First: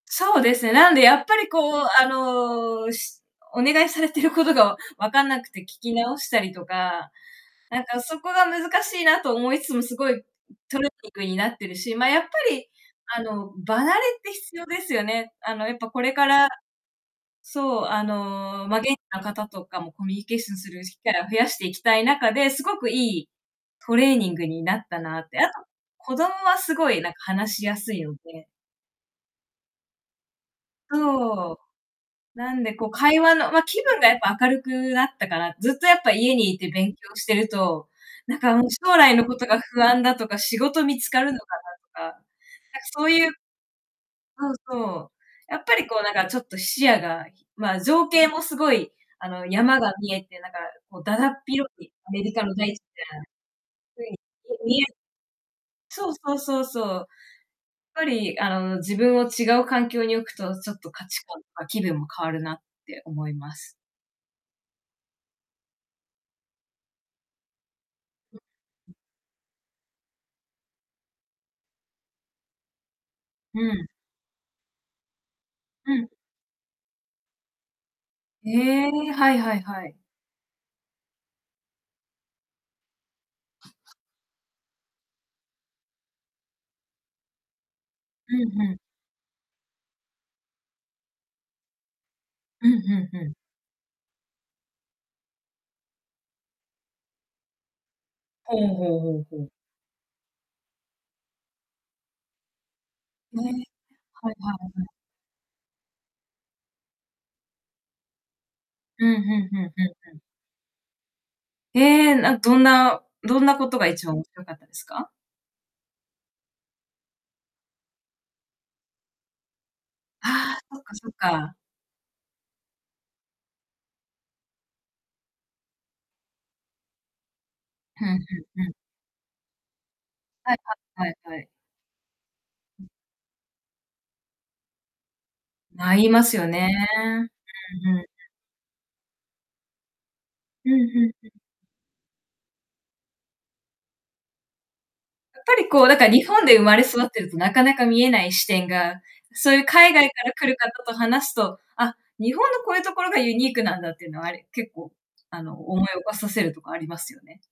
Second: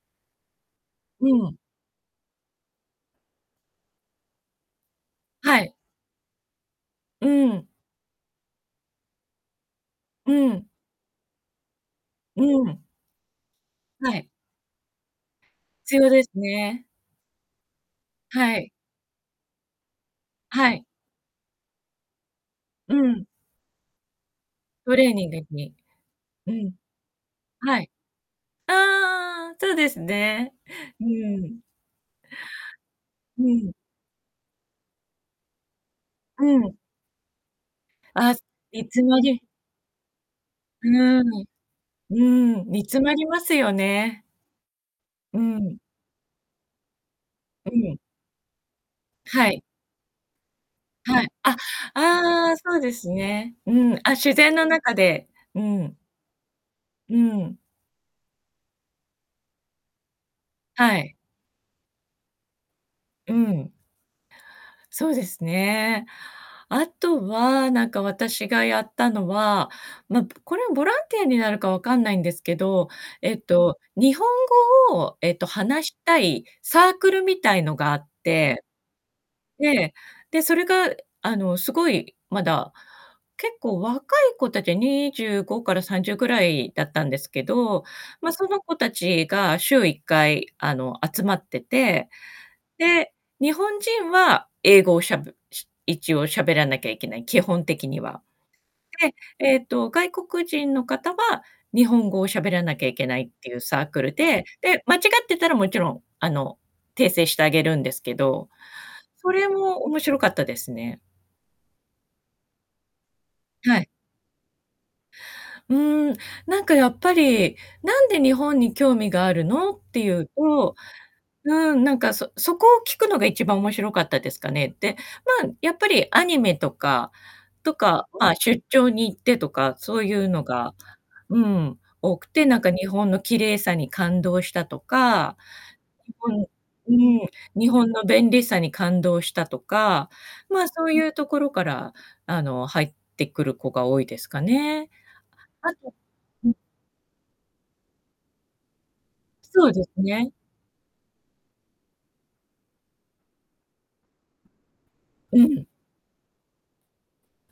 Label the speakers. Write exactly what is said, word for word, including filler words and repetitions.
Speaker 1: そうですね。なんでやっ
Speaker 2: う
Speaker 1: ぱり
Speaker 2: ん。
Speaker 1: こう、あの、しお願いされてることがわかんなく
Speaker 2: は
Speaker 1: て聞
Speaker 2: い。
Speaker 1: き直したりとか、
Speaker 2: うん。
Speaker 1: なんかそこが難しいなと思いつつも、すごい
Speaker 2: うん。
Speaker 1: トレーニングになってるし、ま、やっぱ
Speaker 2: う
Speaker 1: り、
Speaker 2: ん。
Speaker 1: あの、場慣れ
Speaker 2: は
Speaker 1: っ
Speaker 2: い。
Speaker 1: て必要ですよね。あの、やっぱ
Speaker 2: 必
Speaker 1: こ
Speaker 2: 要
Speaker 1: れ
Speaker 2: で
Speaker 1: か
Speaker 2: す
Speaker 1: ら
Speaker 2: ね。
Speaker 1: そう、あ
Speaker 2: は
Speaker 1: の、
Speaker 2: い。
Speaker 1: まあ現地の方とかもコミュニケーションす
Speaker 2: は
Speaker 1: る
Speaker 2: い。
Speaker 1: 機会を増やしていきたい中で、すごく
Speaker 2: う
Speaker 1: い
Speaker 2: ん。
Speaker 1: いトレーニングになっ
Speaker 2: ト
Speaker 1: た
Speaker 2: レー
Speaker 1: な
Speaker 2: ニ
Speaker 1: っ
Speaker 2: ング
Speaker 1: て。あと、
Speaker 2: に、
Speaker 1: 子供
Speaker 2: う
Speaker 1: は
Speaker 2: ん。
Speaker 1: すごいなんか話しや
Speaker 2: はい。
Speaker 1: すいので。
Speaker 2: ああ、そうですね。う
Speaker 1: そう。
Speaker 2: ん。
Speaker 1: なんでこう会話
Speaker 2: う
Speaker 1: のま、
Speaker 2: ん。
Speaker 1: 気分がやっぱ明るくなったから、ずっとやっぱ家
Speaker 2: う
Speaker 1: にいて
Speaker 2: ん。
Speaker 1: 勉強してると、
Speaker 2: あ
Speaker 1: なん
Speaker 2: す
Speaker 1: か
Speaker 2: い
Speaker 1: 将
Speaker 2: つ
Speaker 1: 来
Speaker 2: ま
Speaker 1: のこ
Speaker 2: で
Speaker 1: とが不安だとか、仕事見つか
Speaker 2: う
Speaker 1: るの
Speaker 2: ん。
Speaker 1: かなとか、なんか
Speaker 2: うん、煮詰
Speaker 1: そう
Speaker 2: まり
Speaker 1: いう
Speaker 2: ますよね。
Speaker 1: そうそう。
Speaker 2: う
Speaker 1: やっぱ
Speaker 2: ん。
Speaker 1: りこう、なんかちょっと視野が、
Speaker 2: う
Speaker 1: まあ、
Speaker 2: ん。
Speaker 1: 情景もすごい、あの
Speaker 2: はい。
Speaker 1: 山が見えてなんかこう、だ
Speaker 2: は
Speaker 1: だ
Speaker 2: い。
Speaker 1: っ
Speaker 2: あ、
Speaker 1: 広いアメリカ
Speaker 2: あ
Speaker 1: の
Speaker 2: あ、
Speaker 1: 大地み
Speaker 2: そうですね。うん
Speaker 1: たい
Speaker 2: あ、自然
Speaker 1: な。う
Speaker 2: の
Speaker 1: ん。ん見え
Speaker 2: 中で。うん。
Speaker 1: そうそうそうそう。
Speaker 2: うん。
Speaker 1: ぱり、あの自分を違う環境に置くと、ちょっと
Speaker 2: は
Speaker 1: 価
Speaker 2: い。
Speaker 1: 値観とか気分も変わるなって思
Speaker 2: う
Speaker 1: いま
Speaker 2: ん。
Speaker 1: す。
Speaker 2: そうですね。あとは、なんか私がやっ
Speaker 1: [unintelligible]
Speaker 2: たのは、ま、これボランティアになるか分かんないんですけど、えっ
Speaker 1: う
Speaker 2: と
Speaker 1: ん。
Speaker 2: 日本語を、えっと話
Speaker 1: う
Speaker 2: し
Speaker 1: ん。
Speaker 2: たいサークルみたいのがあっ
Speaker 1: へ
Speaker 2: て、
Speaker 1: え、はいはいは
Speaker 2: で、
Speaker 1: い。
Speaker 2: で、それがあの、すごいまだ、結構若い子達はにじゅうごからさんじゅうぐらいだったんですけど、ま、
Speaker 1: う
Speaker 2: その
Speaker 1: んう
Speaker 2: 子
Speaker 1: ん。
Speaker 2: 達が週いっかい、あの、集まってて、
Speaker 1: うんう
Speaker 2: で、
Speaker 1: んうん。
Speaker 2: 日本人は英語をしゃべ一応喋らなきゃいけない、基本的には。
Speaker 1: ほうほうほうほ
Speaker 2: で、
Speaker 1: う。
Speaker 2: えっと、外国人の方は日本語を喋らなきゃいけないっ
Speaker 1: ね
Speaker 2: ていう
Speaker 1: え、
Speaker 2: サークル
Speaker 1: はい
Speaker 2: で、
Speaker 1: はいはい
Speaker 2: で、
Speaker 1: はい。
Speaker 2: 間違ってたらもちろん、あの、訂正してあげるんですけど、
Speaker 1: うん、
Speaker 2: そ
Speaker 1: ふん
Speaker 2: れ
Speaker 1: ふんふ
Speaker 2: も
Speaker 1: ん
Speaker 2: 面
Speaker 1: ふ
Speaker 2: 白
Speaker 1: ん。
Speaker 2: かったですね。
Speaker 1: へえ、なんどんなどんなこ
Speaker 2: は
Speaker 1: と
Speaker 2: い。
Speaker 1: が一番面白かったですか？
Speaker 2: うん、なんかやっぱり、何で日本に興味があるの？っていう
Speaker 1: ああ、
Speaker 2: と、
Speaker 1: そっかそっか。
Speaker 2: うん、何かそそこを聞くのが一番面白かったですかね。で、まあ、やっぱりアニメとか、と
Speaker 1: ふ
Speaker 2: か
Speaker 1: ん
Speaker 2: まあ、
Speaker 1: ふん
Speaker 2: 出
Speaker 1: ふん。
Speaker 2: 張に行ってとか、そういうの
Speaker 1: はい、
Speaker 2: が、
Speaker 1: ははいは
Speaker 2: う
Speaker 1: い。
Speaker 2: ん、多くて、なんか日本の綺麗さに感動したとか、
Speaker 1: あいますよね。
Speaker 2: う
Speaker 1: う
Speaker 2: ん、うん、
Speaker 1: ん
Speaker 2: 日本
Speaker 1: うんう
Speaker 2: の
Speaker 1: ん。
Speaker 2: 便利さに感動したとか、まあ、
Speaker 1: うんう
Speaker 2: そうい
Speaker 1: ん
Speaker 2: うと
Speaker 1: うん。
Speaker 2: ころから、あの、入ってくる子が多いですかね。
Speaker 1: やっぱり
Speaker 2: あ
Speaker 1: こう、
Speaker 2: と
Speaker 1: だから日本
Speaker 2: うん。
Speaker 1: で生まれ育ってると、なかなか見えない視点が、そういう
Speaker 2: そうです
Speaker 1: 海外か
Speaker 2: ね。
Speaker 1: ら来る方と話すと、あ、日本のこういうところがユニークなんだっていうのはあれ、結構
Speaker 2: う
Speaker 1: あの、
Speaker 2: ん。
Speaker 1: 思い起こさせるとこありますよね。